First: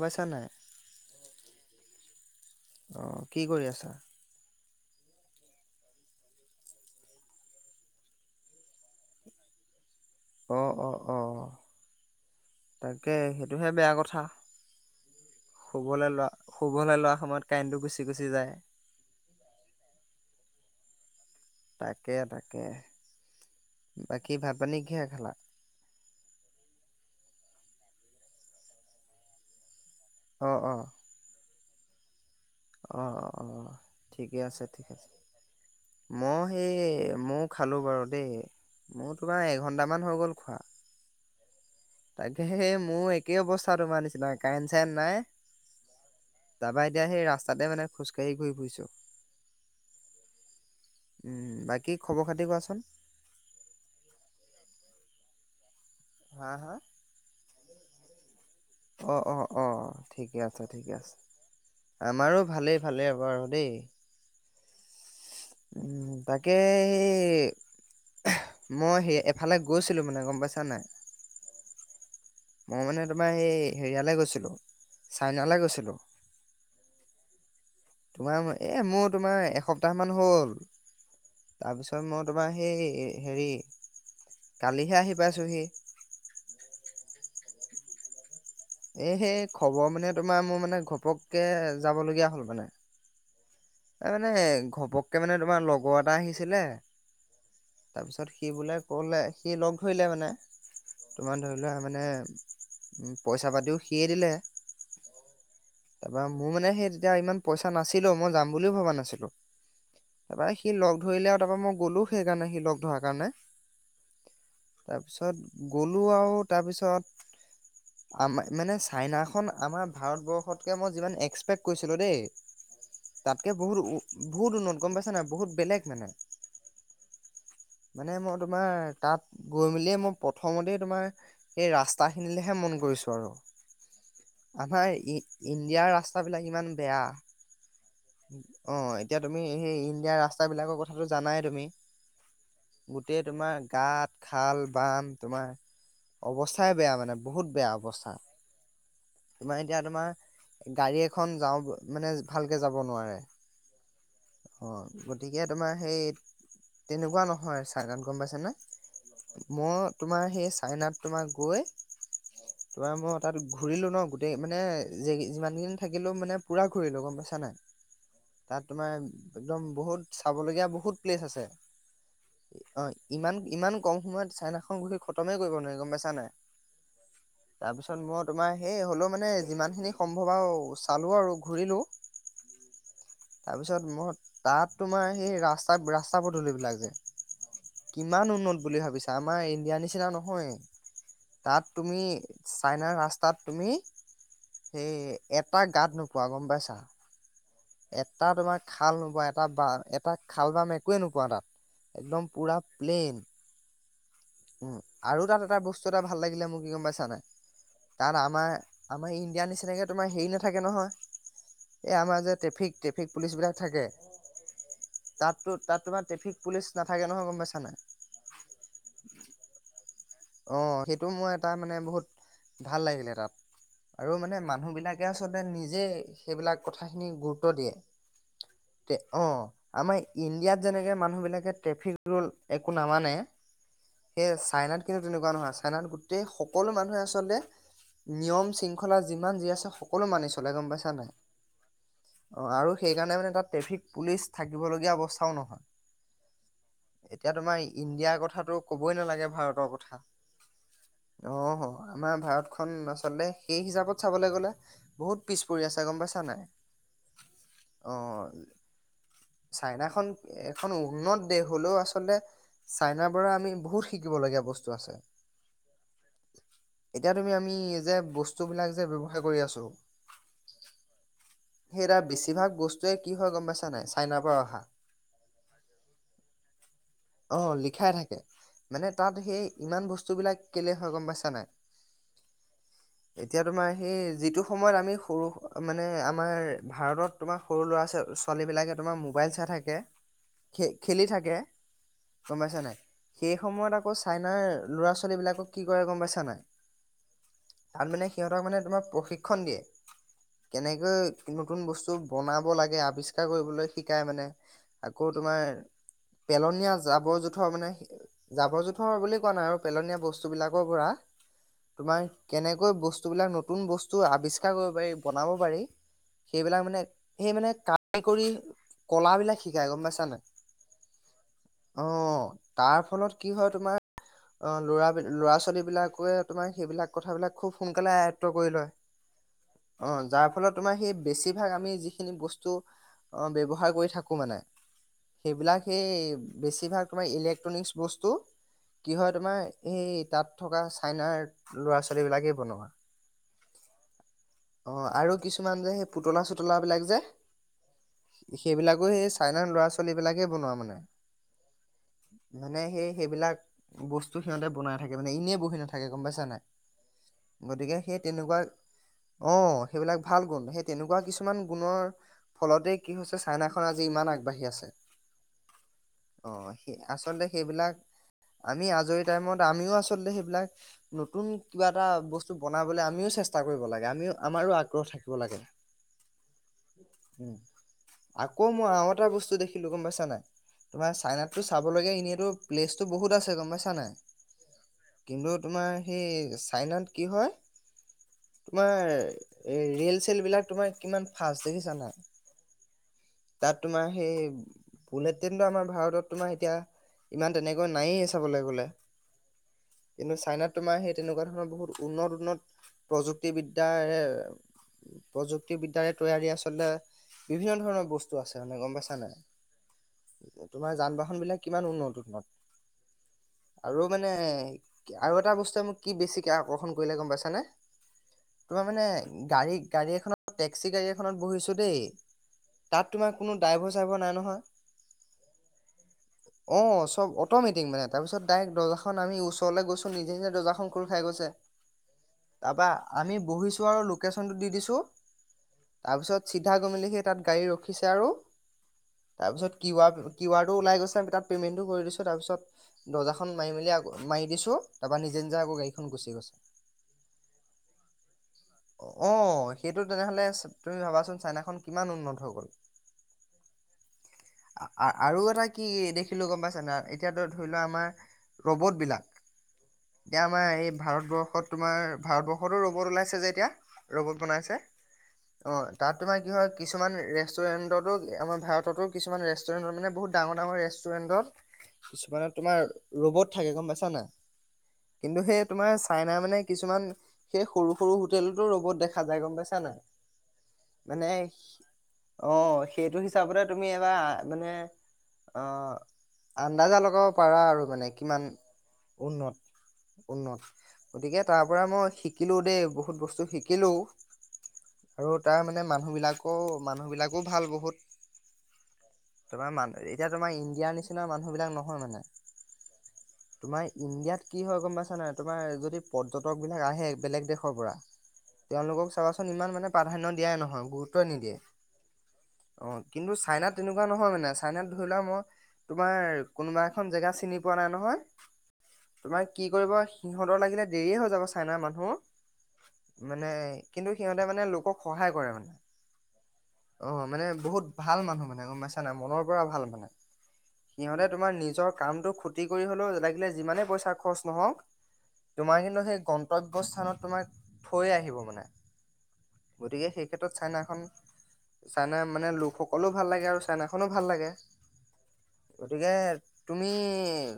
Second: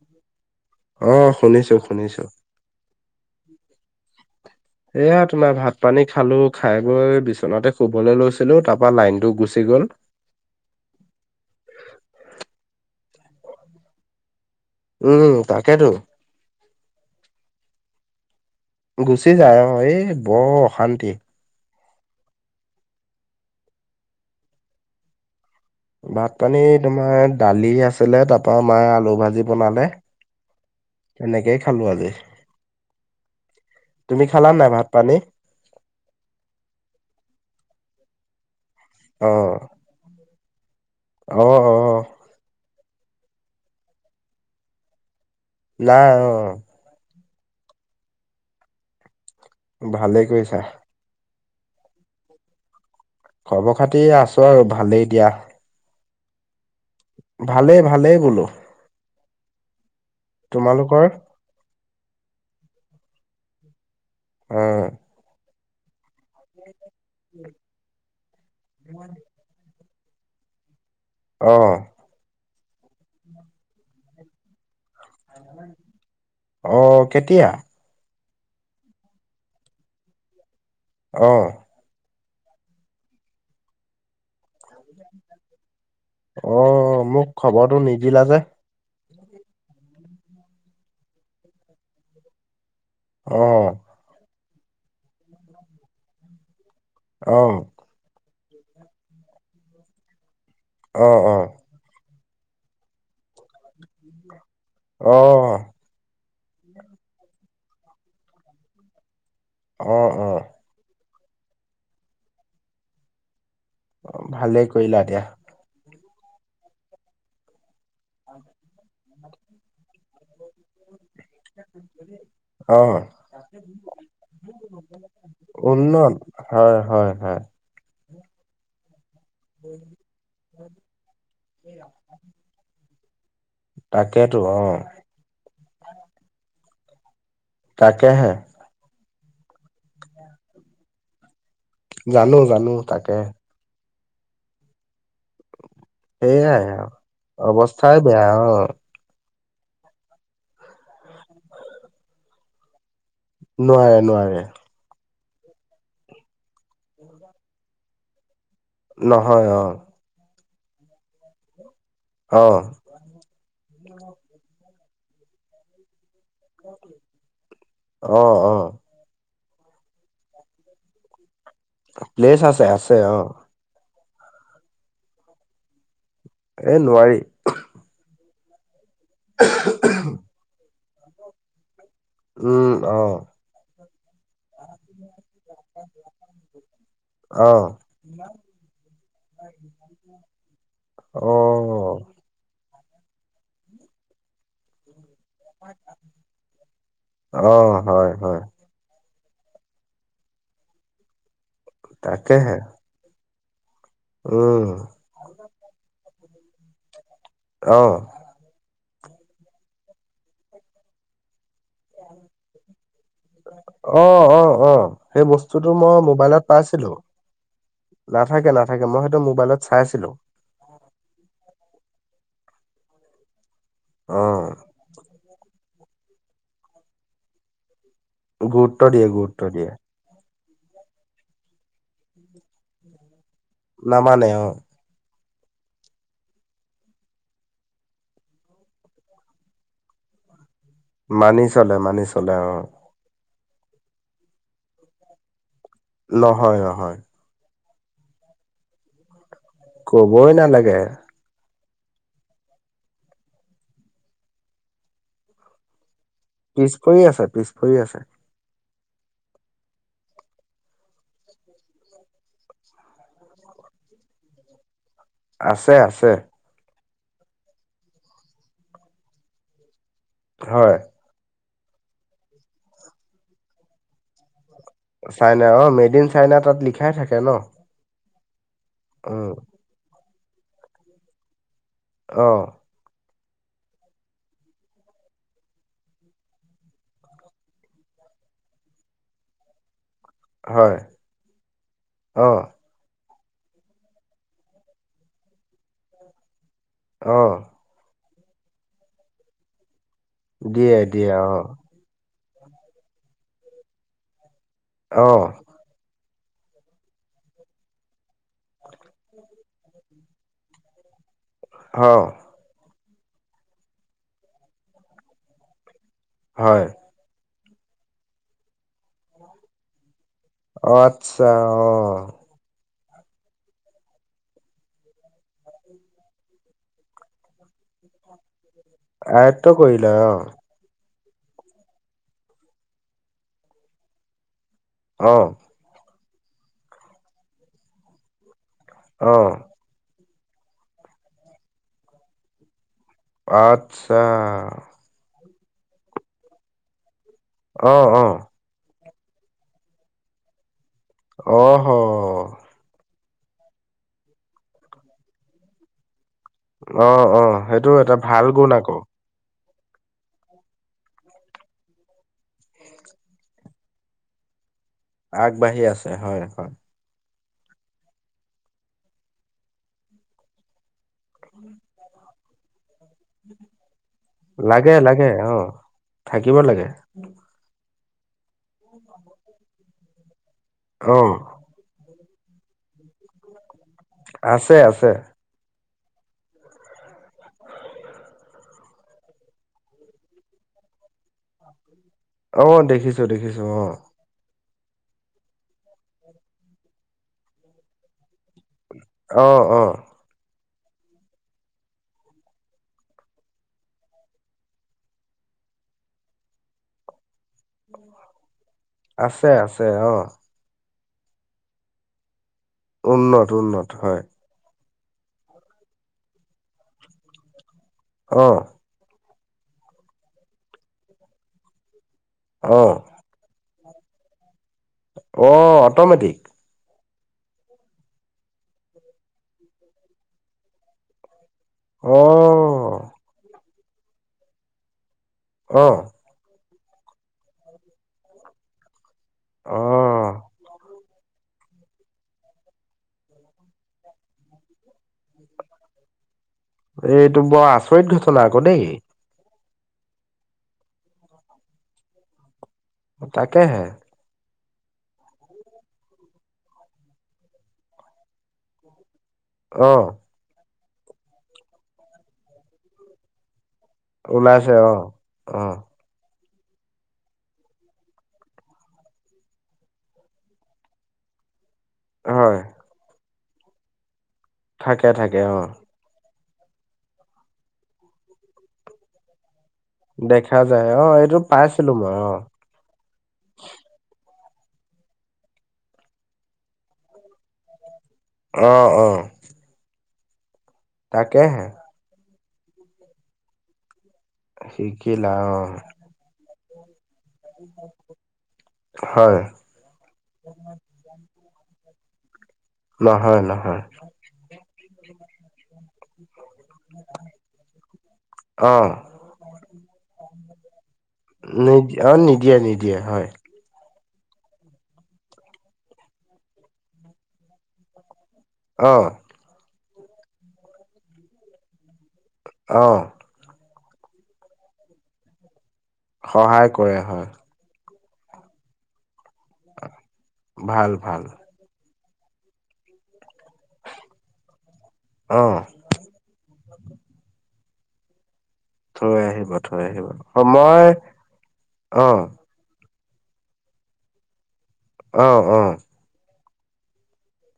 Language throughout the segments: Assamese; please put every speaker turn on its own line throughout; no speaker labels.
পাইছা নাই
অ, শুনিছো - শুনিছো।
অ, কি কৰি আছা?
এয়া তোমাৰ ভাত পানী খালো খাই বৈ বিচনাতে শুবলৈ লৈছিলো তাৰ পৰা লাইনতো গুচি গল। গ'ল,
অ অ অ তাকে সেইটোহে বেয়া কথা।
উম, তাকেটো।
শুবলৈ লোৱা শুবলৈ লোৱাৰ সময়ত কাৰেণ্টো গুচি- গুচি যায়।
গুচি যায় অ' এই বৰ অশান্তি
তাকে-তাকে বাকী ভাত পানী কিহে খালা?
ভাত পানী তোমাৰ দালি আছিলে তাৰ পৰা আমাৰ আলু ভাজি বনালে।
অঁ-অঁ
তেনেকেই খালো আজি।
অ-অ-অ
তুমি
ঠিকে
খালা
আছে,
নাই ভাত
ঠিকে
পানী
আছে। মই সেই মই খালো বাৰু দেই। মোৰ তোমাৰ এঘণ্টামান হৈ গ'ল খোৱা।
অ-অ,
তাকে সেই মোৰ একেই অৱস্থা তোমাৰ নিচিনা কাৰেণ্ট চাৰেন নাই।
নাই অ',
তাতে মানে খোজকাঢ়ি ঘূৰি ফুৰিছোঁ।
ভালেই কৰিছা।
বাকী খবৰ খাতি কোৱাচোন?
খবৰ খাতি আছোঁ আৰু ভালেই দিয়া।
হা-হা
ভালে-ভালে।
অ', অ', অ' ঠিকে আছে ঠিকে
তোমালোকৰ
আছে আমাৰো ভালেই ভালেই আৰু। হব আৰু দেই।
অ'।
উম তাকে এ মই সেই এফালে গৈছোঁ। [unintelligible] ছিলো মানে গম পাইছা নাই।
অ'।
মই মানে তোমাৰ এই হেৰিয়ালৈ গৈছিলো চাইনালৈ গৈছিলো
অ কেতিয়া।
তোমাৰ এ মোৰ তোমাৰ এসপ্তাহ মান হ'ল
অ
তাৰপিছত মোৰ তোমাৰ সেই হেৰি কালিহে আহি পাইছোহি।
অ', মোক খবৰটো নিদিলা যে।
এ সেই খবৰ মানে তোমাৰ মোৰ মানে ঘপককে যাব লগীয়া হ'ল মানে।
অ।
এই মানে ঘপককে মানে তোমাৰ লগৰ এটা আহিছিলে
অ'।
তাৰপিছত সি বোলে ক'লে সি লগ ধৰিলে মানে
অ',
তোমাৰ
অ',
ধৰি লোৱা মানে। পইচা পাতিও সিয়েই দিলে।
অ',
মোৰ মানে সেই তেতিয়া ইমান পইচা নাছিলো মই যাম বুলিও ভবা নাছিলো
অ', অ',
তাৰপৰা সি লগ ধৰিলে আৰু তাৰ পৰা মই গ'লো সেইকাৰণে সি লগ ধৰা কাৰণে।
অ' ভালেই কৰিলা দিয়া।
তাৰপিছত গ'লো আৰু তাৰপিছত চাইনাখন আমাৰ ভাৰতবৰ্ষতকৈ মই যিমান এক্সপেক্ট কৰিছিলোঁ দেই
অ',
তাতকে বহুত বহুত উন্নত গম পাইছা নাই বহুত বেলেগ মানে
উন্নত হয়, হয়-হয়।
মানে মই তোমাৰ তাত গৈ মেলিয়ে মই প্ৰথমতেই তোমাৰ এই ৰাস্তাখিনিলেহে মন কৰিছোঁ আৰু।
তাকেইতো অ।
আমাৰ ই ইণ্ডিয়াৰ ৰাস্তাবিলাক ইমান বেয়া।
তাকে হে।
অ এতিয়া তুমি সেই ইণ্ডিয়া ৰাস্তাবিলাকৰ কথাটো জানাই তুমি
জানো জানো তাকে।
গোটেই তোমাৰ গাঁত খাল বান্ধ। তোমাৰ
সেইয়াই
অৱস্থাই
আৰু
বেয়া মানে বহুত বেয়া
অৱস্থাই
অৱস্থা।
বেয়া অ',
তোমাৰ এতিয়া তোমাৰ গাড়ী এখন যাওঁ মানে ভালকে যাব নোৱাৰে।
নোৱাৰে নোৱাৰে।
অ গতিকে তোমাৰ সেই তেনেকুৱা নহয় চাইনাত গম পাইছানে।
নহয়
মই
অ',
তোমাৰ সেই চাইনাত তোমাৰ গৈ
অ',
তোমাৰ মই তাত ঘূৰিলো ন গোটেই মানে যিমান কেইদিন থাকি [unintelligible] লো মানে পূৰা ঘূৰিলোঁ গম পাইছা নাই
অ',
তাত
অ',
তোমাৰ একদম বহুত চাবলগীয়া বহুত প্লেচ আছে।
প্লেচ আছে আছে অ।
ইমান ইমান কম সময়ত চাইনাখন গোটেই খতমেই কৰিব নোৱাৰি গম পাইছা নাই
এই নোৱাৰি
তাৰপিছত তোমাৰ সেই হ'লেও মানে যিমান খিনি সম্ভৱ আৰু চালো আৰু ঘূৰিলো।
উম অ।
তাৰপিছত মই তাত তোমাৰ সেই ৰাস্তা ৰাস্তা পদূলিবিলাক যে
অ',
কিমান উন্নত বুলি ভাবিছা আমাৰ ইণ্ডিয়াৰ নিচিনা নহয়। তাত
অ',
তুমি চাইনা ৰাস্তাত তুমি, সেই এটা গাত নোপোৱা গম পাইছা।
অ', হয়,
এটা
হয়,
তোমাৰ খাল নোপোৱা এটা এটা খাল বাম একোৱে নোপোৱা তাত। একদম
তাকেহে
পুৰা প্লেইন উম আৰু তাত এটা বস্তু এটা ভাল লাগিলে মোক কি গম পাইছা নে নাই
অ',
তাত আমাৰ। আমাৰ ইণ্ডিয়াৰ নিচিনাকৈ তোমাৰ হেৰি নাথাকে নহয়। এই আমাৰ যে ট্ৰেফিক ট্ৰেফিক পুলিচ বিলাক থাকে
অ', অ', অ', সেই
তাতো
বস্তুটো
তাত
মই
তোমাৰ
মোবাইলত
ট্ৰেফিক পুলিচ।
পাইছিলো।
নাথাকে নহয় গম পাইছ নে নেই।
নাথাকে নাথাকে মই সিটো মোবাইলত চাইছিলোঁ।
অ সেইটো মোৰ এটা মানে বহুত ভাল লাগিলে তাত। আৰু মানে
অ',
মানুহ বিলাকে আচলতে নিজে সেইবিলাক কথা খিনি গুৰুত্ব দিয়ে।
গুৰুত্ব দিয়ে
অ
গুৰুত্ব দিয়ে।
আমাৰ [unintelligible] যেনেকে মানুহবিলাকে ট্ৰেফিক ৰুল একো নামানে। সেই
নামানে অ।
চাইনাত কিন্তু তেনেকুৱা নহয় চাইনাত গোটেই সকলো মানুহে আচলতে। নিয়ম শৃংখলা যিমান যি আছে সকলো মানিছোঁ। চলে গম পাইছা নে নাই
মানি চলে মানি চলে
অ আৰু সেইকাৰণে মানে তাত। ট্ৰেফিক পুলিচ থাকিবলগীয়া অৱস্থাও নহয়।
নহয়-নহয়,
এতিয়া তোমাৰ ইণ্ডিয়াৰ কথাটো ক'বই নালাগে ভাৰত,
ক'বই নালাগে।
আমাৰ ভাৰতখনন আচলতে সেই হিচাপত চাবলৈ গ'লে বহুত পিছ পৰি আছে গম পাই,
পিছ পৰি আছে পিছ পৰি আছে। [inaudible]
চাইনাখন এখন উন্নত দেশ হলেও আচলতে চাইনাৰ পৰা আমি বহুত শিকিব লগীয়া বস্তু। আছে।
আছে আছে।
এতিয়া তুমি আমি যে বস্তু বিলাক যে ব্যৱহাৰ কৰি আছোঁ।
হয়।
সেইটা বেছিভাগ বস্তুৱে কি হয় গম পাইছা নাই চাইনাৰ পৰা অহা।
চাইনা অ মেড ইন চাইনা তাত লিখাই থাকে
অ
নহ।
লিখাই থাকে। মানে তাত সেই ইমান বস্তুবিলাক কেলে হয় গম পাইছা নে নাই।
অহ।
এতিয়া তোমাৰ সি যিটো সময়ত আমি সৰু মানে আমাৰ ভাৰতত তোমাৰ সৰু ল'ৰা-ছোৱালী। ছোৱালী বিলাকে তোমাৰ মোবাইল চাই থাকে। খ
হয়
খেলি থাকে
অ',
গম পাইছ নে নাই সেই সময়ত আকৌ চাই। আপোনাৰ ল'ৰা-ছোৱালী বিলাকক কি কৰে গম পাইছা নে নাই।
অহ।
তাত মানে সিহঁতক মানে তোমাক প্ৰশিক্ষণ দিয়ে
দিয়ে দিয়ে
কেনেকৈ
অ',
নতুন বস্তু বনাব লাগে আৱিষ্কাৰ কৰিবলৈ শিকাই মানে আকৌ
অ',
তোমাৰ। পেলনীয়া জাবৰ-জোঁথৰ মানে জাবৰ-জোঁথৰ বুলি কোৱা নাই আৰু পেলনীয়া বস্তু। বস্তুবিলাকৰ পৰা তোমাৰ
অ',
কেনেকৈ বছ। বস্তুবিলাক নতুন বস্তু আৱিষ্কাৰ কৰিব পাৰি বনাব পাৰি সেইবিলাক
হয়
মানে সেই মানে। [unintelligible] কৰি কলাবিলাক শিকাই গম পাইছা নে নাই।
আচ্ছা
অ
অহ,
তাৰ ফলত কি হয় তোমাৰ। অ ল'ৰা ল'ৰা-ছোৱালী বিলাকে তোমাৰ সেইবিলাক কথাবিলাক খুব সোনকালে আয়ত্ব কৰি লয়।
আয়ত্ব কৰিলে অ।
যাৰ ফলত তোমাৰ সেই বেছিভাগ আমি যিখিনি বস্তু ব্যৱহাৰ কৰি থাকোঁ মানে।
অ',
সেইবিলাক সেই বেছিভাগ তোমাৰ ইলেক্ট্ৰনিক বস্তু। কি হয়
অ',
তোমাৰ এই তাত থকা চাইনাৰ ল'ৰা ছোৱালী বিলাকেই বনোৱা।
আচ্ছা।
অ আৰু কিছুমান যে সেই পুতলা চুতলা বিলাক যে।
আহ আহ
সেইবিলাকো সেই চাইনাৰ ল'ৰা ছোৱালী বিলাকে বনোৱা মানে।
অহ হ।
মানে সেই সেইবিলাক বস্তু সিহঁতে বনাই থাকে মানে ইনে বহি নাথাকে। গম পাইছা নাই
অ'অ সেইটো
গতিকে
এটা
সেই
ভাল
তেনেকুৱা
গুণ আকৌ।
অ', সেইবিলাক ভাল গুণ সেই তেনেকুৱা কিছুমান গুণৰ ফলতে কি হৈছে চাইনাখনন আজি ইমান আগবাঢ়ি আছে।
আগবাঢ়ি আছে
অ
হয়'হয়।
সেই আচলতে সেইবিলাক আমি আজৰি টাইমত আমিও আচলতে সেইবিলাক নতুন কিবা এটা বস্তু বনাবলৈ আমিও চেষ্টা কৰিব লাগে আমি
লাগে লাগে অ থাকিব লাগে।
উম আকৌ মই আৰু এটা বস্তু দেখিলো গম পাইছা নাই তোমাৰ
অ',
চাইনাততো চাব লগা এনেই কিটো প্লেচ টো বহুত আছে গম পাইছা নাই
আছে, আছে
কিন্তু তোমাৰ সেই চাইনাত কি হয় তোমাৰ। এই ৰে'ল চেল বিলাক তোমাৰ কিমান ফাষ্ট দেখিছা না।
অ দেখিছো দেখিছো অ।
সেই বুলেট ট্ৰনতো আমাৰ ভাৰতত তোমাৰ এতিয়া ইমান তেনেকৈ নায়েই
অ', অ',
[unintelligible] কিন্তু চাইনাত তোমাৰ সেই তেনেকুৱা ধৰণৰ বহুত উন্নত উন্নত প্ৰযুক্তিবিদ্যাৰ। প্ৰযুক্তিবিদ্যাৰে তৈয়াৰী আচলতে বিভিন্ন ধৰণৰ বস্তু আছে মানে গম পাইছা
আছে, আছে অ',
নাই তোমাৰ যান বাহন বিলাক কিমান উন্নত উন্নত
উন্নত উন্নত
আৰু
হয়।
মানে আৰু এটা বস্তুৱে মোক কি বেছিকে আকৰ্ষণ কৰিলে গম পাইছানে?
অ'।
তোমাৰ মানে গাড়ী গাড়ী এখনত টেক্সি গাড়ী এখনত বহিছো দেই
অ',
তাত তোমাৰ কোনো ড্ৰাইভৰ চাইভৰ নাই নহয়।
অ অটমেটিক।
অ চব অট'মেটিক মানে তাৰ পিত ডাইৰেক্ দৰ্জাখন আমি ওচৰলৈ গৈছো নিজ নিজে দৰ্জাখন খোল খাই গৈছে। তাৰপা
অ',
আমি বহিছো আৰু লোকেশচনতটো দি দিছো
অ',
তাৰপিছত চিত্ৰ ছিধা গৈ মেলি সি তাত গাড়ী ৰখিছে আৰু তাৰপিছত কি
অ'।
কিৱাৰ টো ওলাই গৈছে। তাত পেমেণ্টো কৰিছো তাৰপছ দৰ্জা মাই আ মাৰিছো তাৰপ নিজ নিজ আগ গাড়খন গৈ [unintelligible]
এইটো বৰ আচৰিত ঘট
আহ সেইটো তেনেহ'লে তুমি ভাবাচোন চাইনাখন কিমান উন্নত হৈ গ'ল।
তাকে হে
আৰু এটা কি দেখিলো গম পাইছে এতিয়াতো ধৰি লোৱা আমাৰ ৰ'বটবিলাক।
অ'।
এতিয়া আমাৰ এই ভাৰতবৰ্ষত তোমাৰ ভাৰতবৰ্ষতো ৰ'বত ওলাইছে যে এতিয়া। ৰ'বত বনাইছে অ' তাত তোমাৰ কি হয় কিছুমান ৰেষ্টুৰেণ্টতো আমাৰ ভাৰততো কিছুমান ৰেষ্টুৰেণ্টত মানে বহুত ডাঙৰ ডাঙৰ ৰেষ্টুৰেণ্টত। কিছুমানে
হয়
তোমাৰ ৰবত থাকে গম পাইছা নে নাই
থাকে
কিন্তু
থাকে অ
সেই তোমাৰ চাইনা মানে। কিছুমান সেই সৰু সৰু হোটেলতো ৰ'বত দেখা যায় গম পাইছা [unintelligible]
দেখা যায় অ
মানে
এইটো পাইছিলো মই
অ', আন্দাজা লগাব পাৰা আৰু মানে। কিমান
অ অ
উন্নত উন্নত গতিকে
তাকেহে
তাৰপৰা মই শিকিলোঁ দেই। বহুত বস্তু শিকিলোও আৰু
শিকিলা
তাৰ
অ
মানে মানুহ বিলাকো আকৌ ভাল বহুত।
হয়
তোমাৰ মান এতিয়া তোমাৰ ইণ্ডিয়াৰ নিচিনা মানুহ বিলাক নহয় মানে।
নহয়। নহয়
তোমাৰ ইণ্ডিয়াত কি হয় গম পাইছানা তোমাৰ যদি পৰ্যটক বিলাক আহে বেলেগ দেশৰ
অ
তেওলোকক চাবাচোন ইমান মানে প্ৰাধান্য দিয়াই নহয় গুৰুত্ব নিদিয়ে।
নিদ অ নিদিয়ে
অ
নিদিয়ে হয়।
কিন্তু চাইনাত তেনেকুৱা নহয় মানে চাইনাত ধৰি লোৱা মই তোমাৰ কোনোবা এখন জেগা চিনি পোৱা নাই নহয়
অ
তোমাৰ কি কৰিব সিহঁতৰ লাগিলে দেৰি হৈ যাব চাইনাৰ মানুহ
অ
মানে কিন্তু সিহঁতে মানে লোকক সহায় কৰে মানে।
সহায় কৰে
অ
হয়।
মানে বহুত ভাল মানুহ মানে গম পাইছা নাই মনৰ পৰা ভাল মানে,
ভাল ভাল
সিহঁতে তোমাৰ নিজৰ কামটো ক্ষতি কৰি হলেও লাগিলে যিমানে পইচা খৰচ নহক
অ
তোমাৰ কিন্তু কেই কম। তব্য স্থানত তোমাক থৈ আহিব মানে।
থৈ আহিব- থৈ আহিব
গতিকে সেই ক্ষেত্ৰত
মই
চাইনাখন
অহ,
কলো ভাল লাগে আৰু চাইনাখনো ভাল লাগে।
অ অ
গতিকে তুমি-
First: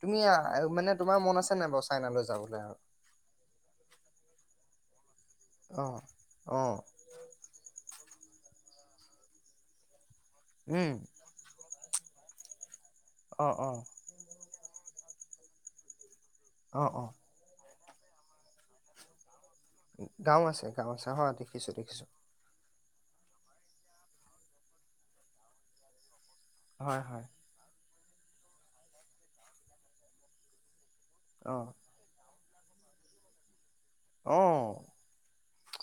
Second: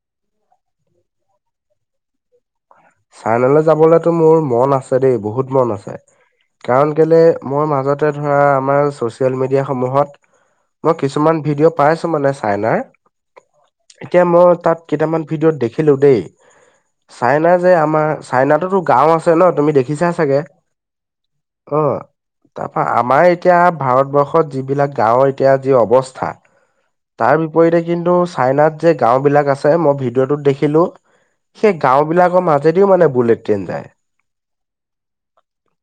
তুমি মানে তোমাৰ মন আছে নাই বাৰু চাইনালৈ যাবলৈ আৰু।
চাইনালৈ যাবলৈতো মোৰ মন আছে দেই। বহুত মন
অ
আছে
অ
কাৰণ কেলে মই মাজতে ধৰা আমাৰ ছ'চিয়েল মিডিয়াসমূহত
উম
মই কিছুমান ভিডিঅ' পাইছো মানে চাইনাৰ।
অ অ
এতিয়া মই তাত কেইটামান ভিডিঅ'ত দেখিলো দেই।
অ- অ।
চাইনা যে আমাৰ চাইনাতোতো গাও আছে। ন তুমি দেখিছা চাগে
গাও আছে - গাও আছে, হয় দেখিছো- দেখিছো।
তা পা আমাৰ এতিয়া ভাৰতবৰ্ষত যিবিলাক গাঁৱৰ এতিয়া যি অৱস্থা
হয় হয়
তাৰ বিপৰীতে কিন্তু চাইনাত যে গাও বিলাক আছে মই ভিডিঅ'টোত দেখিলো
অ
সেই গাও বিলাকৰ মাজেদিও মানে বুলেট ট্ৰেইন যায়।
অ।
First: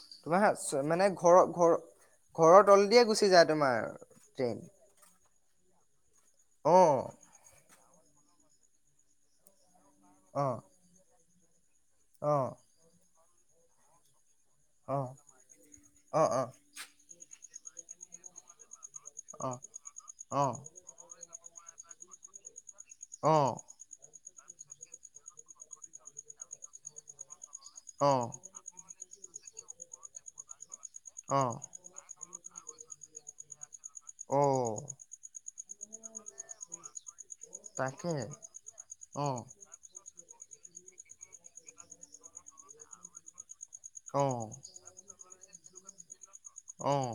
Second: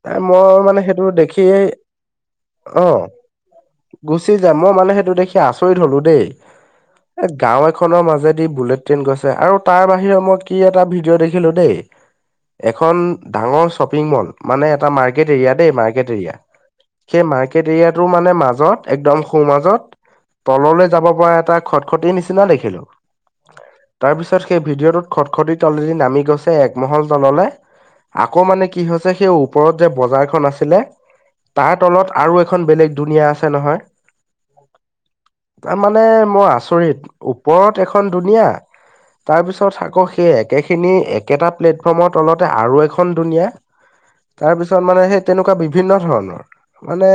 তাই
তোমাৰ
মই মানে সেইটো
ঘৰৰ
দেখিয়েই
ঘৰ ঘৰৰ তলদিয়ে গুচি যায় তোমাৰ ট্ৰেইন
সে আচৰিত হলো দেই।
অ।
খনৰ মাজেদি বুলেট ট্ৰেইন গৈছে আৰু তাৰ বাহিৰে মই কি এটা ভিডিঅ' দেখিলো দেই। এখন ডাঙৰ শ্বপিং মল। মানে এটা মাৰ্কেট এৰিয়া দে মাৰ্কেট এৰিয়া, সেই মাৰ্কেট এৰিয়াটোৰ মানে মাজত একদম সো মাজত তললৈ যাব পৰা এটা খটখটি নিচিনা দেখিলো। তাৰপিছত সেই ভিডিঅ'টোত খটখটী তলেদি নামি গৈছে একমহল তললে। আকৌ মানে কি হৈছে সেই ওপৰত যে বজাৰ খন আছিলে, তাৰ তলত আৰু খন বেলেগ ধুনীয়া আছে নহয়।
অ',
তাৰ মানে মই আচৰিত ওপৰত
তাকে
এখন দুনীয়া,
অঁ
তাৰপিছত আকৌ সে একেখিনি একেটা প্লেটফৰ্মৰ তলতে আৰু এখন দুনীয়া
অঁ
তাৰপিছত মানে সেই তেনেকুৱা বিভিন্ন ধৰণৰ,
অঁ
মানে,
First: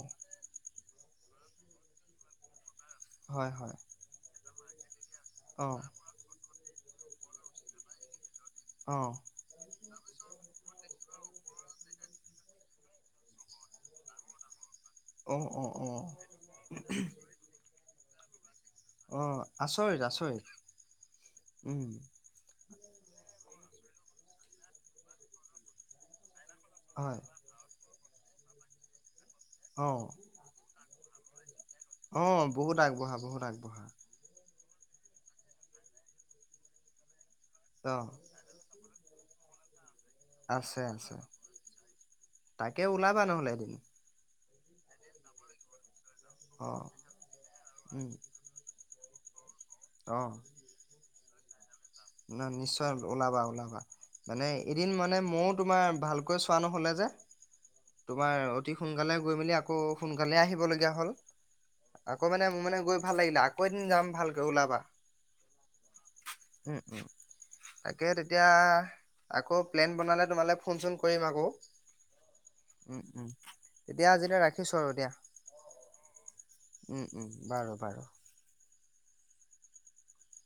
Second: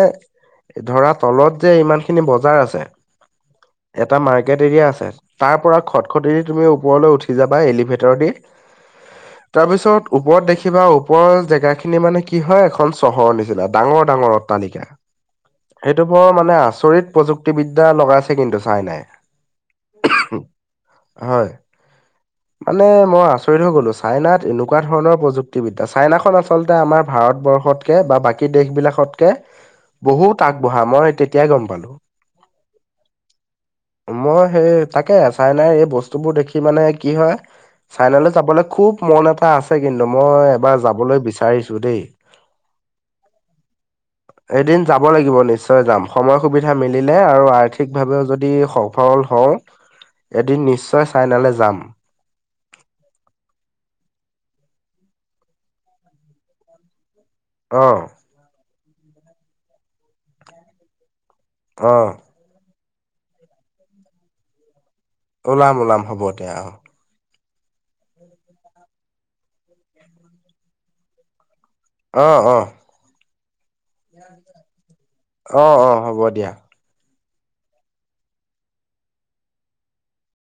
ধৰা তলত যে ইমানখিনি বজাৰ আছে।
হয়, হয়,
গেট এৰিয়া আছে তাৰ
অঁ
পৰা খটখটি দি তুমি ওপৰলৈ উঠি যাবা এলিভেটৰ দি
অঁ
তাৰপিছত ওপৰত দেখিবা ওপৰৰ জেগাখিনি মানে কি হয় এখন চহৰ নিচিনা, ডাঙৰ-ডাঙৰ অট্টালিকা।
অঁ অঁ অঁ
সেইডখৰ মানুহে আচৰিত প্ৰযুক্তিবিদ্যা লগাইছে কিন্তু। চাইনাই
অ', আচৰিত আচৰিত,
হয়
উম,
মানে মই আচৰিত হৈ গ'লো চাইনাত এনেকুৱা ধৰণৰ প্ৰযুক্তিবিদ্যা চাইনাখন আচ আচলতে আমাৰ
হয়
ভাৰতবৰ্ষতকে বা বাকী দেশ বিলাকতকে বহুত আগবঢ়া মই তেতিয়া হে গম পালোঁ।
অ', বহুত আগবঢ়া বহুত আগবঢ়া।
মই সেই তাকে চাইনাই এই বস্তু বোৰ দেখি মানে কি হয়
অঁ
চাইনালৈ যাবলৈ। খুব মন এটা আছে। কিন্তু মই এবাৰ
আছে আছে
যাবলৈ বিচাৰিছোঁ দেই।
তাকে ওলাবা নহ'লে এদিন
এদিন যাব লাগিব নিশ্চয় যাম সময় সুবিধা
অঁ
মিলিলে আৰু
উম
আৰ্থিকভাৱেও যদি হওক। সফল হওঁ, এদিন নিশ্চয় চাইনালৈ যাম।
না নিশ্চয় ওলাবা, ওলাবা মানে এদিন মানে মওঁ তোমাৰ ভালকৈ চোৱা নহ'লে যে।
অ',
তোমাৰ অতি সোনকালে গৈ মেলি আকৌ সোনকালে আহিব লগীয়া হ'ল।
অ',
আকৌ মানে মোৰ মানে গৈ ভাল লাগিলে আকৌ এদিন যাম ভালকৈ ওলাবা।
উলাম, উলাম হ'ব। দিয়া অ',
[inaudible] তাকে, তেতিয়া আকৌ প্লেন বনালে তোমালৈ ফোন চোন কৰিম আকৌ।
অ', অ,
উম উম তেতিয়া আজিলৈ ৰাখিছোঁ আৰু দিয়া
অ' অ' হ'ব দিয়া।
উম বাৰু, বাৰু।